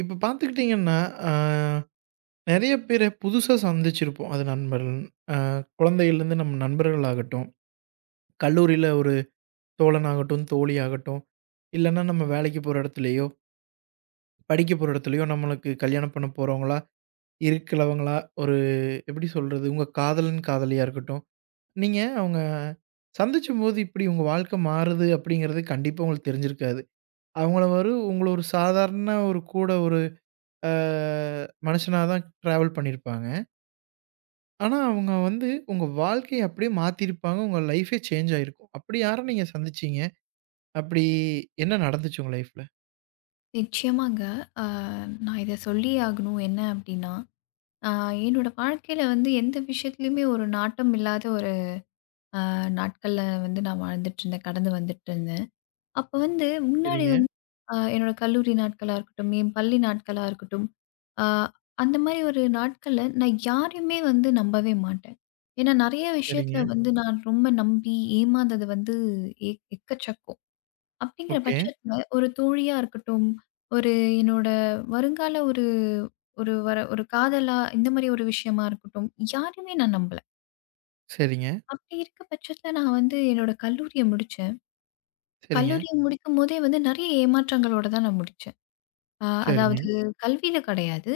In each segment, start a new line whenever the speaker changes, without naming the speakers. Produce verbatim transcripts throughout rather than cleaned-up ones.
இப்ப பார்த்துக்கிட்டீங்கன்னா, அ நெறைய பேர புதுசா சந்திச்சிருப்போம். அது நண்பர்கள், அ குழந்தையிலேருந்து நம்ம நண்பர்களாகட்டும், கல்லூரியில ஒரு தோழனாகட்டும், தோழியாகட்டும், இல்லன்னா நம்ம வேலைக்கு போற இடத்துலயோ, படிக்க போற இடத்துலயோ நம்மளுக்கு கல்யாணம் பண்ண போறவங்களா, இருக்கிறவங்களா, ஒரு எப்படி சொல்றது? உங்க காதலன், காதலியா இருக்கட்டும். நீங்க அவங்க சந்திச்சும்போது இப்படி உங்க வாழ்க்கை மாறுது அப்படிங்கிறது கண்டிப்பா உங்களுக்கு தெரிஞ்சிருக்காது. அவங்கள ஒரு உங்கள ஒரு சாதாரண ஒரு கூட ஒரு அ மனுஷனா தான் ட்ராவல் பண்ணியிருப்பாங்க. ஆனா, அவங்க வந்து உங்க வாழ்க்கைய அப்படியே மாத்தியிருப்பாங்க. உங்க லைஃபே சேஞ்ச் ஆயிருக்கும். அப்படி யார நீங்க சந்திச்சீங்க? அப்படி என்ன நடந்துச்சு உங்க லைஃப்ல?
நிச்சயமாங்க. அ நான் இத சொல்லியே ஆகணும். என்ன அப்டின்னா, அ என்னோட வாழ்க்கையில வந்து எந்த விஷயத்துலயுமே ஒரு நாட்டம் இல்லாத ஒரு அ நாட்கள்ல வந்து நான் வாழ்ந்துட்டுருந்தேன். கடந்து வந்துட்டுருந்தேன். அப்ப வந்து முன்னாடி
சரிங்க,
வந்து அ என்னோட கல்லூரி நாட்களா இருக்கட்டும், என் பள்ளி நாட்களா இருக்கட்டும், அ அந்த மாரி ஒரு நாட்கள்ல நான் யாரையுமே வந்து நம்பவே மாட்டேன். ஏன்னா நெறைய விஷயத்துல
சரிங்க.
வந்து நான் ரொம்ப நம்பி ஏமாந்தது வந்து எ எக்கச்சக்கம். அப்படிங்கிற
ஓகே.
பட்சத்துல, ஒரு தோழியா இருக்கட்டும், ஒரு என்னோட வருங்கால ஒரு ஒரு வர ஒரு காதலா, இந்த மாரி ஒரு விஷயமா இருக்கட்டும், யாரையுமே நான் நம்பல.
சரிங்க,
அப்படி இருக்க பட்சத்துல நான் வந்து என்னோட கல்லூரிய முடிச்சேன்.
சரிங்க,
கல்லூரிய முடிக்கும்போதே வந்து நெறைய ஏமாற்றங்களோட தான் நான் முடிச்சேன். அ
சரிங்க.
அதாவது கல்வியில கிடையாது,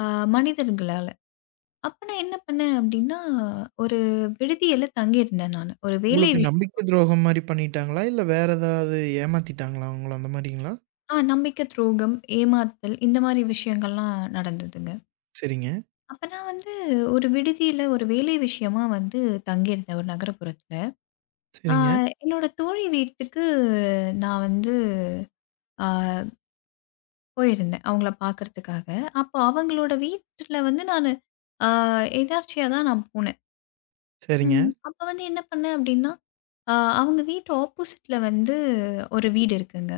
அ மனிதர்களால. அப்ப நான் என்ன பண்ணேன் அப்படின்னா, ஒரு விடுதியில தங்கியிருந்தேன் நானு. ஒரு வேலை
உங்களுக்கு நம்பிக்கை
விஷயமா.
துரோகம் மாரி பண்ணிட்டாங்களா? இல்ல வேற ஏதாவது ஏமாத்திட்டாங்களா உங்கள அந்த மாரிங்களா?
ஆ நம்பிக்கை துரோகம், ஏமாத்தல் இந்த மாரி விஷயங்கள்லாம் நடந்ததுங்க.
சரிங்க,
அப்ப நான் வந்து ஒரு விடுதியில ஒரு வேலை விஷயமா வந்து தங்கியிருந்தேன் ஒரு நகரப்புறத்துல. ஆ
சரிங்க,
என்னோட தோழி வீட்டுக்கு நான் வந்து ஆ போயிருந்தேன் அவங்கள பார்க்கறதுக்காக. அப்போ அவங்களோட வீட்ல வந்து நானு ஆ எதார்ச்சியா தான் நான் போனேன்.
சரிங்க,
ம் அப்ப வந்து என்ன பண்ணேன் அப்டின்னா, ஆ அவங்க வீட்டு ஆப்போசிட்ல வந்து ஒரு வீடு இருக்குங்க.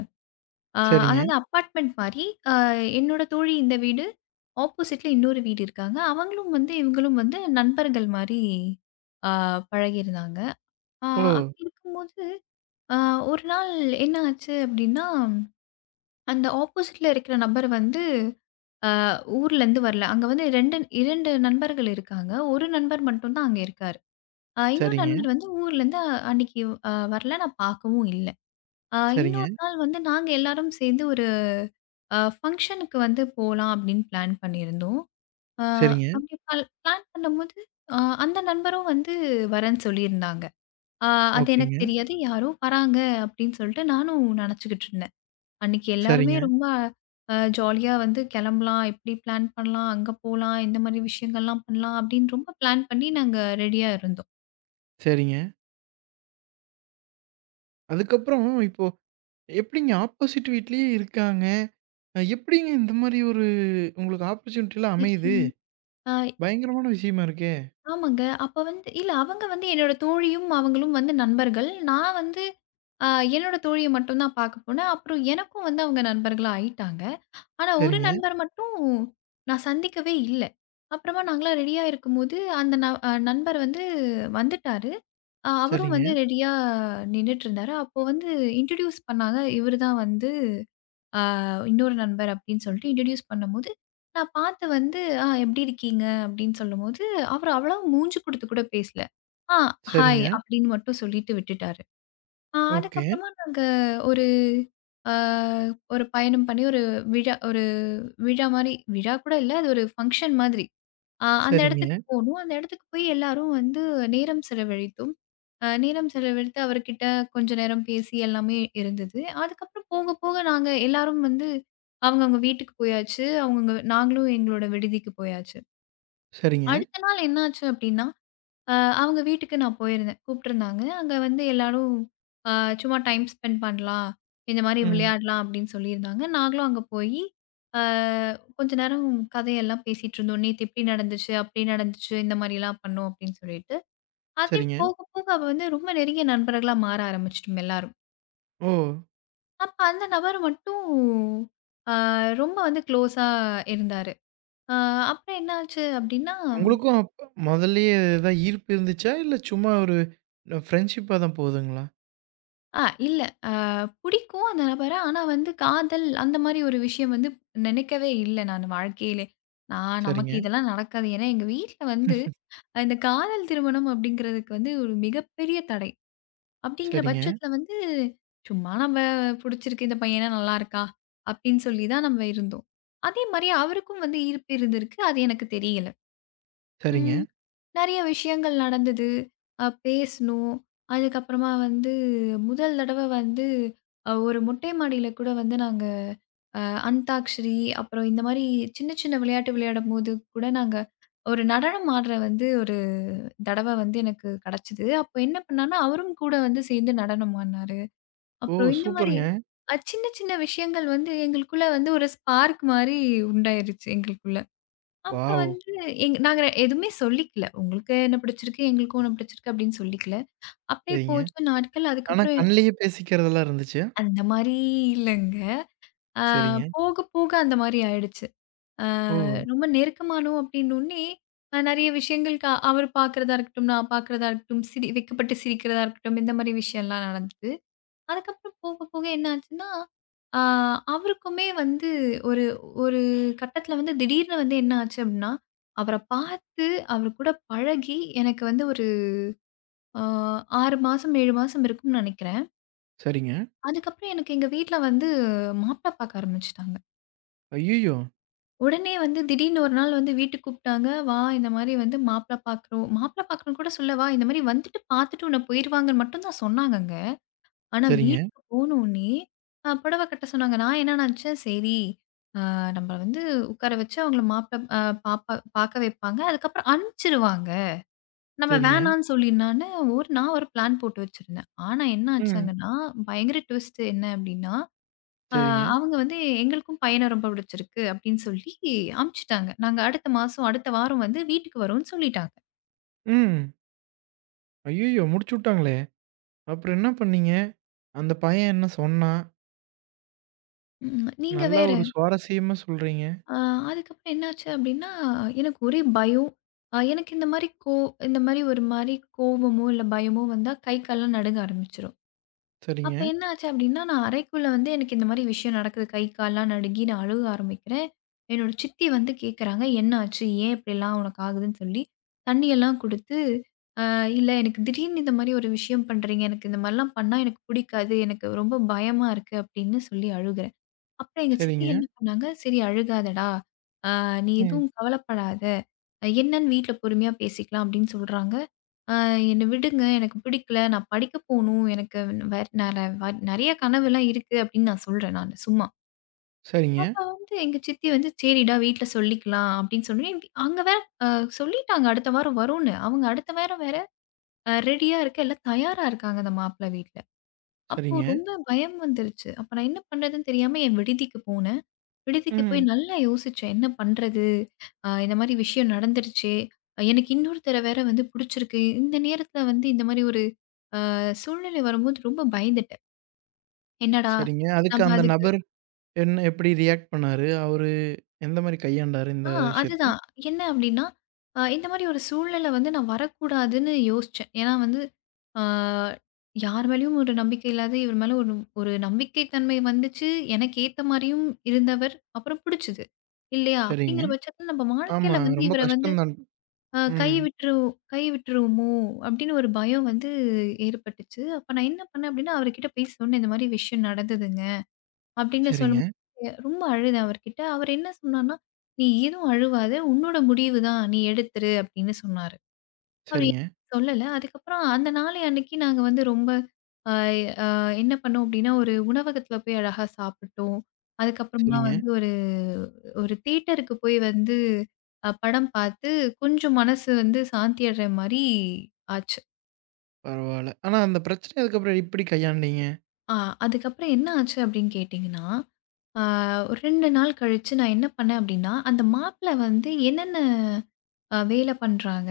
ஆ
சரிங்க.
அதாவது அப்பார்ட்மெண்ட் மாரி. அ என்னோட தோழி இந்த வீடு, ஆப்போசிட்ல இன்னொரு வீடு இருக்காங்க. அவங்களும் வந்து, இவங்களும் வந்து நண்பர்கள் மாரி ஆ பழகியிருந்தாங்க. ஆ
ஓ!
அப்படி இருக்கும்போது, அ ஒரு நாள் என்ன ஆச்சு அப்படின்னா, அந்த ஆப்போசிட்ல இருக்கிற நபர் வந்து அ ஊர்லேருந்து வரல. அங்க வந்து ரெண்டு ரெண்டு நண்பர்கள் இருக்காங்க. ஒரு நண்பர் மட்டும் தான் அங்க இருக்காரு. அ இன்னொரு
சரிங்க,
நண்பர் வந்து ஊர்லேருந்து அன்னைக்கு அ வரல. நான் பார்க்கவும் இல்ல. அ
சரிங்க,
இன்னொரு நாள் வந்து நாங்க எல்லாரும் சேர்ந்து அ ஃபங்ஷனுக்கு வந்து போலாம் அப்படின்னு பிளான் பண்ணியிருந்தோம். அ
சரிங்க.
அப்படி பல் பிளான் பண்ணும்போது, அ அந்த நண்பரும் வந்து வரேன்னு சொல்லியிருந்தாங்க. அ அது எனக்கு
ஓகேங்க.
தெரியாது. யாரோ வராங்க அப்படின்னு சொல்லிட்டு நானும் நினச்சுக்கிட்டு இருந்தேன். அன்னைக்கு எல்லாருமே
சரிங்க,
ரொம்ப அ ஜாலியா வந்து கிளம்பலாம், இப்படி பிளான் பண்ணலாம், அங்க போலாம், இந்த மாதிரி விஷயங்கள்லாம் பண்ணலாம் அப்படின்னு ரொம்ப பிளான் பண்ணி நாங்க ரெடியா இருந்தோம்.
சரிங்க. அதுக்கப்புறம் இப்போ எப்படிங்க ஆப்போசிட் வீட்லயே இருக்காங்க. அ எப்படிங்க இந்த மாரி ஒரு உங்களுக்கு ஆப்பர்ச்சுனிட்டிலாம் அமையுது?
நிச்சயமா. அ
பயங்கரமான விஷயமா இருக்கே!
ஆமாங்க. அப்ப வந்து இல்ல அவங்க வந்து என்னோட தோழியும், அவங்களும் வந்து நண்பர்கள். நான் வந்து அ என்னோட தோழிய மட்டும் தான் பார்க்க போனேன். அப்புறம் எனக்கும் வந்து அவங்க நண்பர்களா ஆயிட்டாங்க. ஆனா ஒரு
சரிங்க,
நண்பர் மட்டும் நான் சந்திக்கவே இல்ல. அப்புறமா நாங்கலாம் ரெடியா இருக்கும்போது, அந்த ந அ நண்பர் வந்து வந்துட்டாரு. அ அவரும்
சரிங்க,
வந்து ரெடியா நின்னுட்டு இருந்தாரு. அப்போ வந்து இன்ட்ரோடியூஸ் பண்ணாங்க. இவரு தான் வந்து ஆ இன்னொரு நண்பர் அப்படின்னு சொல்லிட்டு இன்ட்ரடியூஸ் பண்ணும்போது, நான் பார்த்து வந்து, "ஆ எப்படி இருக்கீங்க?" அப்படின்னு சொல்லும்போது, அவரு அவ்வளவா மூஞ்சு குடுத்து கூட பேசல. "ஆ ஹாய்"
சரிங்க.
அப்படின்னு மட்டும் சொல்லிட்டு விட்டுட்டாரு. ஆ
ஓகே.
அதுக்கப்புறமா நாங்க ஒரு அ ஒரு பயணம் பண்ணி ஒரு விழா ஒரு விழா மாரி விழா கூட இல்ல. அது ஒரு ஃபங்ஷன் மாதிரி. அ அந்த
சரிங்க,
இடத்துக்கு போனோம். அந்த இடத்துக்கு போய் எல்லாரும் வந்து நேரம் செலவழித்தோம். அ நேரம் செலவழித்து அவர்கிட்ட கொஞ்ச நேரம் பேசி எல்லாமே இருந்தது. அதுக்கப்புறம் போக போக நாங்க எல்லாரும் வந்து அவங்கவங்க வீட்டுக்கு போயாச்சு. அவங்கவங்க நாங்களும் எங்களோட விடுதிக்கு போயாச்சு.
சரிங்க.
அடுத்த நாள் என்னாச்சு அப்டின்னா அ அவங்க வீட்டுக்கு நான் போயிருந்தேன். கூப்பிட்டுருந்தாங்க. அங்க வந்து எல்லாரும் அ சும்மா டைம் ஸ்பெண்ட் பண்ணலாம். இந்த மாரி
ம்.
விளையாடலாம் அப்படின்னு சொல்லியிருந்தாங்க. நாங்களும் அங்க போயி, அ கொஞ்ச நேரம் கதையெல்லாம் பேசிட்டு இருந்தோம். "நேத்து இப்படி நடந்துச்சு, அப்படி நடந்துச்சு, இந்த மாரிலாம் பண்ணோம்" அப்படின்னு சொல்லிட்டு. அதே
சரிங்க.
போக போக அவ வந்து ரொம்ப நெருங்கிய நண்பர்களா மாற ஆரம்பிச்சுட்டோம் எல்லாரும்.
ஓ!
அப்ப அந்த நபர் மட்டும் அ ரொம்ப வந்து க்ளோஸா இருந்தாரு. அ அப்புறம் என்ன ஆச்சு அப்படின்னா,
உங்களுக்கும் அப் முதல்லயே ஏதாவது ஈர்ப்பு இருந்துச்சா? இல்ல சும்மா ஒரு ஃப்ரெண்ட்ஷிப்பா தான் போகுதுங்களா?
அ இல்ல அ பிடிக்கும் அந்த நபர. ஆனா வந்து காதல் அந்த மாரி ஒரு விஷயம் வந்து நினைக்கவே இல்ல நானு வாழ்க்கையிலே. நான் நமக்கு
சரிங்க,
இதெல்லாம் நடக்காது. ஏன்னா எங்க வீட்ல வந்து அஹ் இந்த காதல் திருமணம் அப்படிங்கிறதுக்கு வந்து ஒரு மிகப்பெரிய தடை. அப்படிங்கிற
சரிங்க,
பட்சத்தில வந்து சும்மா நம்ம புடிச்சிருக்கு இந்த பையனா நல்லா இருக்கா அப்படின்னு சொல்லி தான் நம்ம இருந்தோம். அதே மாரி அவருக்கும் வந்து ஈர்ப்பு இருந்திருக்கு. அது எனக்கு தெரியல.
சரிங்க.
ம். நெறைய விஷயங்கள் நடந்தது. அ பேசுனோம். அதுக்கப்புறமா வந்து முதல் தடவ வந்து அ ஒரு மொட்டை மாடியில கூட வந்து நாங்க அ அந்தாக்ஷரி, அப்புறம் இந்த மாரி சின்ன சின்ன விளையாட்டு விளையாடும்போது கூட நாங்க ஒரு நடனம் ஆடுற வந்து ஒரு தடவ வந்து எனக்கு கெடைச்சது. அப்ப என்ன பண்ணேன்னா, அவரும் கூட வந்து சேர்ந்து நடனம் ஆடுனாரு.
ஓ!
அப்புறம் இந்த மாரி
சூப்பருங்க.
அ சின்ன சின்ன விஷயங்கள் வந்து எங்களுக்குள்ள வந்து ஒரு ஸ்பார்க் மாரி உண்டாயிருச்சு எங்களுக்குள்ள. அப்புறம்
வாவ்!
வந்து எங் நாங்க ரெ- எதுவுமே சொல்லிக்கல. உங்களுக்கு என்ன பிடிச்சிருக்கு, எங்களுக்கும் உன்ன பிடிச்சிருக்கு அப்படின்னு சொல்லிக்கல. அப்படியே
சரிங்க.
போச்சு நாட்கள்.
ஆனா
அதுக்கப்புறம்
கண்லயே பேசிக்கிறதெல்லாம் இருந்துச்சா?
அந்த மாரி இல்லங்க. ஆ
சரிங்க.
போக போக அந்த மாரி ஆயிடுச்சு. ஆ
ஓ!
ரொம்ப நெருக்கமானோம் அப்படின்னோனே, அ நெறைய விஷயங்களுக்கு அவரு பார்க்கிறதா இருக்கட்டும், நான் பார்க்கிறதா இருக்கட்டும், சிரி வெட்கப்பட்டு சிரிக்கிறதா இருக்கட்டும், இந்த மாரி விஷயம்லாம் நடந்துச்சு. அதுக்கப்புறம் போக போக என்ன ஆச்சுன்னா, ஆ அவருக்குமே வந்து ஒரு ஒரு கட்டத்தில வந்து திடீர்னு வந்து என்ன ஆச்சு அப்படின்னா, அவர பார்த்து அவர் கூட பழகி எனக்கு வந்து ஒரு அ ஆறு மாசம், ஏழு மாசம் இருக்கும்னு நினைக்கிறேன்.
சரிங்க.
அதுக்கப்புறம் எனக்கு எங்க வீட்ல வந்து மாப்பிள பார்க்க ஆரம்பிச்சுட்டாங்க.
ஐய்யயோ!
உடனே வந்து திடீர்னு ஒரு நாள் வந்து வீட்டுக்கு கூப்பிட்டாங்க. "வா இந்த மாரி வந்து மாப்பிள பார்க்குறோம்." மாப்பிள பார்க்குறோம்ன்னு கூட சொல்ல, "வா இந்த மாரி வந்துட்டு பார்த்துட்டு உன்ன போயிருவாங்கன்னு" மட்டும் தான் சொன்னாங்கங்க. ஆனா
சரிங்க,
வீட்டுக்கு போனோனே அ புடவ கட்ட சொன்னாங்க. நான் என்ன நினச்சேன், சரி அ நம்மள வந்து உட்கார வச்சு அவங்கள மாப்பிள அ பாப்பா பாக்க வைப்பாங்க. அதுக்கப்புறம் அனுப்பிச்சுருவாங்க. நம்ம
சரிங்க.
வேணான்னு சொல்லிடலான்னு ஒரு நான் ஒரு பிளான் போட்டு வச்சிருந்தேன். ஆனா என்ன
ம்.
ஆச்சாங்கன்னா, பயங்கர ட்விஸ்ட் என்ன அப்டின்னா, அ
சரிங்க.
அவங்க வந்து எங்களுக்கும் பையன ரொம்ப பிடிச்சிருக்கு அப்டின்னு சொல்லி அனுப்பிச்சுட்டாங்க. நாங்க அடுத்த மாசம், அடுத்த வாரம் வந்து வீட்டுக்கு வரோம்ன்னு சொல்லிட்டாங்க.
ம். ஐய்யய்யோ! முடிச்சு விட்டாங்களே! அப்புறம் என்ன பண்ணீங்க? அந்த பையன் என்ன சொன்னான்?
ம். நீங்க
நல்லா
வேற.
ஒரு சுவாரஸ்யமா சொல்றீங்க.
அ அதுக்கப்புறம் என்னாச்சு அப்டின்னா, எனக்கு ஒரே பயம். அ எனக்கு இந்த மாரி கோ இந்த மாரி ஒரு மாரி கோவமோ, இல்ல பயமோ வந்தா கை, கால்லாம் நடுங்க ஆரம்பிச்சுரும். அப்ப
சரிங்க,
என்ன ஆச்சு அப்படின்னா, நான் அறைக்குள்ள வந்து எனக்கு இந்த மாரி விஷயம் நடக்குது. கை, கால்லாம் நடுங்கி நான் அழுக ஆரம்பிக்கிறேன். என்னோட சித்தி வந்து கேட்குறாங்க, "என்ன ஆச்சு? ஏன் இப்படிலாம் உனக்கு ஆகுதுன்னு?" சொல்லி தண்ணியெல்லாம் குடுத்து, "அ இல்ல எனக்கு திடீர்னு இந்த மாரி ஒரு விஷயம் பண்றீங்க. எனக்கு இந்த மாரிலாம் பண்ணா எனக்கு புடிக்காது. எனக்கு ரொம்ப பயமா இருக்கு." அப்படின்னு சொல்லி அழுகுறேன். அப்புறம் எங்க சித்தி
சரிங்க,
என்ன பண்ணாங்க, "சரி அழுகாதடா! அ நீ
ம்.
எதுவும் கவலைப்படாத. அஹ் என்னன்னு வீட்ல பொறுமையா பேசிக்கலாம்" அப்படின்னு சொல்றாங்க. அ "என்ன விடுங்க. எனக்கு பிடிக்கல. நான் படிக்க போணும். எனக்கு வேற நெற நெறைய கனவுலாம் இருக்கு" அப்படின்னு நான் சொல்றேன் நானு சும்மா.
சரிங்க,
அவ வந்து எங்க சித்தி வந்து, "சரிடா வீட்ல சொல்லிக்கலாம்" அப்படின்னு சொல்லி அங்க வேற அ சொல்லிட்டாங்க அடுத்த வாரம் வரும்ன்னு. அவங்க அடுத்த வாரம் வேற அ ரெடியா இருக்க, எல்லாம் தயாரா இருக்காங்க அந்த மாப்பிள்ளை வீட்ல. அப்போ
சரிங்க,
ரொம்ப பயம் வந்துருச்சு. அப்ப நான் என்ன பண்றதுன்னு தெரியாம என் விடுதிக்கு போனேன். விடுதிக்கு போய்
ம்.
நல்லா யோசிச்சேன். என்ன பண்றது? அ இந்த மாரி விஷயம் நடந்துருச்சே! ஆஹ் எனக்கு இன்னொருத்தர வேற வந்து புடிச்சிருக்கு. இந்த நேரத்துல வந்து இந்த மாரி ஒரு அ சூழ்நிலை வரும்போது ரொம்ப பயந்துட்டேன். என்னடா!
சரிங்க. அதுக்கு
நம்ம
அந்த
அதுக்கு
நபர் என்ன எப்படி ரியாக்ட் பண்ணாரு? அவரு எந்த மாரி கையாண்டாரு இந்த
ஆ
விஷயத்த?
அதுதான். என்ன அப்டின்னா, அ இந்த மாரி ஒரு சூழ்நிலை வந்து நான் வரக்கூடாதுன்னு யோசிச்சேன். ஏன்னா வந்து, ஆ யார் மேலயும் ஒரு நம்பிக்கை இல்லாத இவர் மேல ஒரு ஒரு நம்பிக்கை தன்மை வந்துச்சு. எனக்கு ஏத்த மாரியும் இருந்தவர். அப்புறம் புடிச்சது. இல்லையா?
சரிங்க.
அப்டிங்கிற பட்சத்துல நம்ம
ஆமா.
வாழ்க்கையில வந்து
ரொம்ப
இவர வந்து
கஷ்டம் தான்.
அ கை
ம்.
விட்டுருவோ கை விட்டுருவோமோ! அப்படின்னு ஒரு பயம் வந்து ஏற்பட்டுச்சு. அப்ப நான் என்ன பண்ணேன் அப்படின்னா, அவர்கிட்ட போய் சொன்னேன். இந்த மாரி விஷயம் நடந்ததுங்க. அப்படின்னு
சரிங்க,
சொல்லும்போது ரொம்ப அழுதேன் அவர்கிட்ட. அவர் என்ன சொன்னார்ன்னா, "நீ எதுவும் அழுவாத. உன்னோட முடிவு தான். நீ எடுத்துரு" அப்படின்னு சொன்னாரு. அப்படி
சரிங்க,
சொல்லல. அதுக்கப்புறம் அந்த நாளை அன்னைக்கு நாங்க வந்து ரொம்ப அ அ என்ன பண்ணோம் அப்படின்னா, ஒரு உணவகத்துல போய் அழகா சாப்பிட்டோம். அதுக்கப்புறமா
சரிங்க.
வந்து ஒரு ஒரு தியேட்டருக்கு போய் வந்து அ படம் பார்த்து கொஞ்சம் மனசு வந்து சாந்தி அடைற மாரி ஆச்சு.
பரவால்ல. ஆனா அந்த பிரச்சனைய அதுக்கப்புறம் எப்படி கையாண்டீங்க?
ஆ அதுக்கப்புறம் என்ன ஆச்சு அப்படின்னு கேட்டீங்கன்னா, அ ஒரு ரெண்டு நாள் கழிச்சு நான் என்ன பண்ணேன் அப்படின்னா, அந்த மாப்பிள வந்து என்னென்ன அ வேலை பண்றாங்க.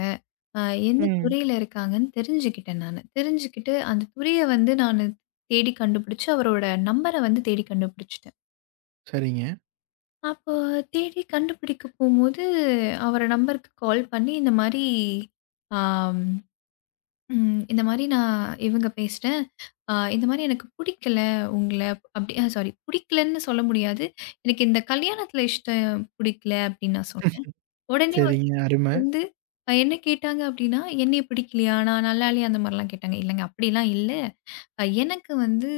அ எந்த
ம்.
துறையில இருக்காங்கன்னு தெரிஞ்சுக்கிட்டேன் நானு. தெரிஞ்சுக்கிட்டு அந்த துறைய வந்து நானு தேடி கண்டுபிடிச்சு, அவரோட நம்பர வந்து தேடி கண்டுபிடிச்சுட்டேன்.
சரிங்க,
அப்போ தேடி கண்டுபிடிக்க போம்போது, அவர நம்பருக்கு கால் பண்ணி இந்த மாரி, ஆம், ம் இந்த மாரி நான் இவங்க பேசுறேன். அ இந்த மாரி எனக்கு புடிக்கல உங்கள அப்டி அ சாரி புடிக்கலன்னு சொல்ல முடியாது. எனக்கு இந்த கல்யாணத்துல இஷ்டம் புடிக்கல அப்டின்னு நான் சொன்னேன். உடனே
சரிங்க. அரும.
வந்து அ என்ன கேட்டாங்க அப்டின்னா, "என்னைய பிடிக்கலையா? நான் நல்லா இல்லையா?" அந்த மாரிலாம் கேட்டாங்க. இல்லங்க அப்படிலாம் இல்ல. அ எனக்கு வந்து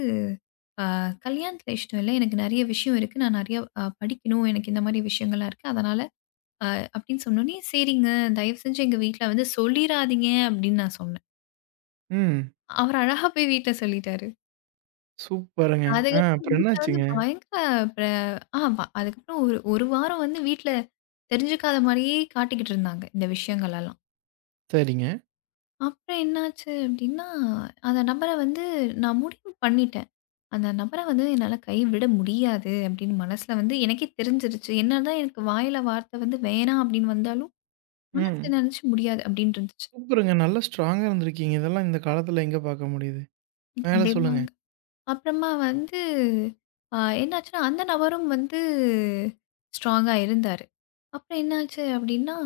அ கல்யாணத்தில இஷ்டம் இல்ல. எனக்கு நெறைய விஷயம் இருக்கு. நான் நெறைய அ படிக்கணும். எனக்கு இந்த மாரி விஷயங்கள்லாம் இருக்கு. அதனால அப்படின்னு சொன்னோனே, "சரிங்க. தயவு செஞ்சு எங்க வீட்ல வந்து சொல்லிறாதீங்க" அப்படின்னு நான் சொன்னேன்.
ம்.
அவரு அழகா போய் வீட்ல சொல்லிட்டாரு.
சூப்பருங்க. ஆ
அதுக்கப்புறம்
அப்புறம்
வீட்ல வந்து
என்னாச்சுங்க?
பயங்கர பிர ஆமா. அதுக்கப்புறம் ஒரு 1 வாரம் வந்து வீட்ல தெரிஞ்சுக்காத மாரியே காட்டிக்கிட்டு இருந்தாங்க, இந்த விஷயங்களெல்லாம்.
சரிங்க.
அப்புறம் என்னாச்சு அப்டின்னா, அந்த நபர வந்து நான் முடிவு பண்ணிட்டேன். அந்த நபர வந்து என்னால கைவிட முடியாது அப்டின்னு மனசுல வந்து எனக்கே தெரிஞ்சிருச்சு. என்னதான் எனக்கு வாயில வார்த்தை வந்து வேணாம் அப்டின்னு வந்தாலும்,
ம்.
மனசுல நெனச்சு முடியாது அப்டின்னு இருந்துச்சு.
சூப்பருங்க. நல்லா ஸ்ட்ராங்கா இருந்திருக்கீங்க. இதெல்லாம் இந்த காலத்துல எங்க பார்க்க முடியுது. மேல சொல்லுங்க.
கண்டிப்பாங்க. அப்புறமா வந்து அ என்னாச்சுன்னா, அந்த நபரும் வந்து ஸ்ட்ராங்கா இருந்தாரு. அப்புறம் என்னாச்சு அப்டின்னா,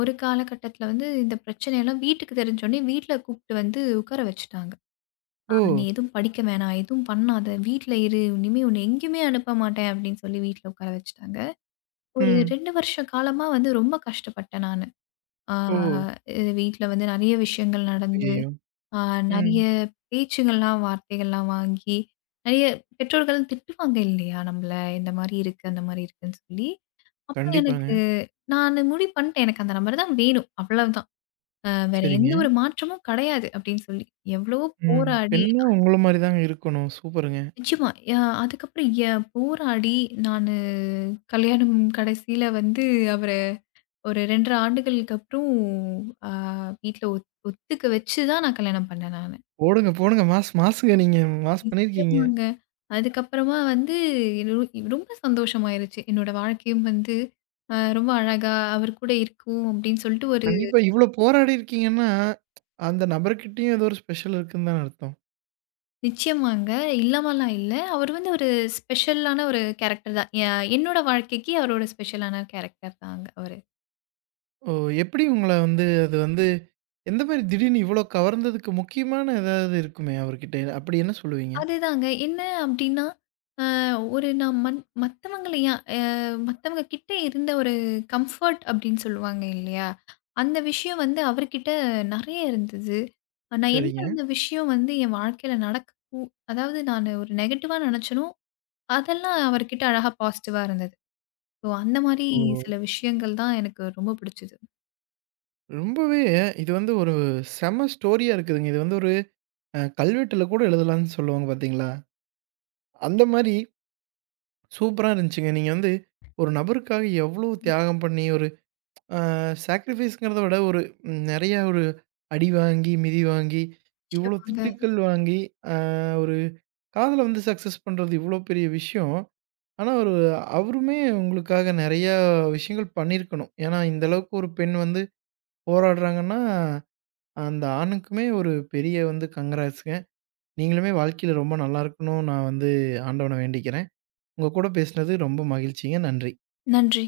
ஒரு காலகட்டத்தில வந்து இந்த பிரச்சனையெல்லாம் வீட்டுக்கு தெரிஞ்சோனே, வீட்ல கூப்ட்டு வந்து உட்கார வச்சுட்டாங்க.
ஓ!
"நீ எதுவும் படிக்க வேணாம், எதுவும் பண்ணாத, வீட்ல இரு. இனிமே உன்னை எங்கேயுமே அனுப்ப மாட்டேன்." அப்படின்னு சொல்லி வீட்ல உட்கார வச்சுட்டாங்க. ஒரு
ம்.
ரெண்டு வருஷ காலமா வந்து ரொம்ப கஷ்டப்பட்டேன் நானு. ஆ
ஓ!
இது வீட்ல வந்து நெறைய விஷயங்கள் நடந்து,
ஐயய்யோ!
ஆ
ம்.
நெறைய பேச்சுங்கள்லாம், வார்த்தைகள்லாம் வாங்கி, நெறைய பெற்றோர்கள் திட்டுவாங்க இல்லையா? நம்மள இந்த மாரி இருக்கு, அந்த மாரி இருக்குன்னு சொல்லி. அப்ப எனக்கு
கண்டிப்பாங்க.
நானு முடிவு பண்ணிட்டேன், "எனக்கு அந்த நபர் தான் வேணும். அவ்வளவுதான். அ வேற எந்த
சரிங்க.
ஒரு மாற்றமும் கெடையாது." அப்படின்னு சொல்லி. எவ்வளவோ
ம்.
போராடி
பெண்ணும் உங்கள மாரி தாங்க இருக்கணும். சூப்பருங்க.
நிச்சயமா. யா அதுக்கப்புறம் ய போராடி நானு கல்யாணம் கடைசியில வந்து அவர ஒரு இரண்டரை ஆண்டுகளுக்கு அப்புறம் அ வீட்ல ஒத் ஒத்துக்க வச்சு தான் நான் கல்யாணம் பண்ணேன் நானு.
ஓடுங்க, போடுங்க. மாஸ் மாஸுங்க நீங்க. மாஸ் பண்ணியிருக்கீங்க.
நிச்சயமாங்க. அதுக்கப்புறமா வந்து ரொ ரொம்ப சந்தோஷமாயிருச்சு. என்னோட வாழ்க்கையும் வந்து அ ரொம்ப அழகா அவர் கூட இருக்கும் அப்படின்னு சொல்லிட்டு ஒரு
கண்டிப்பா இவ்ளோ போராடி இருக்கீங்கன்னா, அந்த நபர்கிட்டயும் ஏதோ ஒரு ஸ்பெஷல் இருக்குன்னு தான அர்த்தம்.
நிச்சயமாங்க. இல்லாமலாம் இல்ல. அவர் வந்து ஒரு ஸ்பெஷலான ஒரு கேரக்டர் தான். எ என்னோட வாழ்க்கைக்கு அவரோட ஸ்பெஷலான கேரக்டர் தாங்க அவரு.
ஓ! எப்படி உங்கள வந்து அது வந்து எந்த மாரி திடீர்னு இவ்ளோ கவர்ந்ததுக்கு முக்கியமான ஏதாவது இருக்குமே அவர்கிட்ட. அப்படி என்ன சொல்லுவீங்க?
அதுதாங்க. என்ன அப்டின்னா, அ ஒரு நான் மன் மத்தவங்கள ஏன் அ மத்தவங்க கிட்ட இருந்த ஒரு கம்ஃபர்ட் அப்டின்னு சொல்லுவாங்க இல்லையா? அந்த விஷயம் வந்து அவர்கிட்ட நெறைய இருந்தது. நான்
சரிங்க.
எந்தெந்த விஷயம் வந்து என் வாழ்க்கையில நடக்க கூ அதாவது நானு ஒரு நெகட்டிவா நெனச்சனோ, அதெல்லாம் அவர்கிட்ட அழகா பாசிட்டிவா இருந்தது. ஸோ அந்த மாரி
ஓ!
சில விஷயங்கள் தான் எனக்கு ரொம்ப பிடிச்சது.
ரொம்பவே இது வந்து ஒரு செம ஸ்டோரியா இருக்குதுங்க. இது வந்து ஒரு அ கல்வெட்டுல கூட எழுதலாம்ன்னு சொல்லுவாங்க பார்த்தீங்களா? அந்த மாரி சூப்பரா இருந்துச்சுங்க. நீங்க வந்து ஒரு நபருக்காக எவ்ளோ தியாகம் பண்ணி ஒரு அ சாக்ரிஃபைஸ்ங்கிறத விட ஒரு நெறையா ஒரு அடி வாங்கி, மிதி வாங்கி, இவ்ளோ
நிச்சயமாங்க.
திட்டுக்கள் வாங்கி, அ ஒரு காதல வந்து சக்சஸ் பண்றது இவ்ளோ பெரிய விஷயம். ஆனா ஒரு அவருமே உங்களுக்காக நெறையா விஷயங்கள் பண்ணியிருக்கணும். ஏன்னா இந்த அளவுக்கு ஒரு பெண் வந்து போராடுறாங்கன்னா அந்த ஆணுக்குமே ஒரு பெரிய வந்து கங்ராட்ஸ்ங்க. நீங்களுமே வாழ்க்கையில ரொம்ப நல்லா இருக்கணும்னு நான் வந்து ஆண்டவன வேண்டிக்கிறேன். உங்க கூட பேசினது ரொம்ப மகிழ்ச்சிங்க. நன்றி.
நன்றி.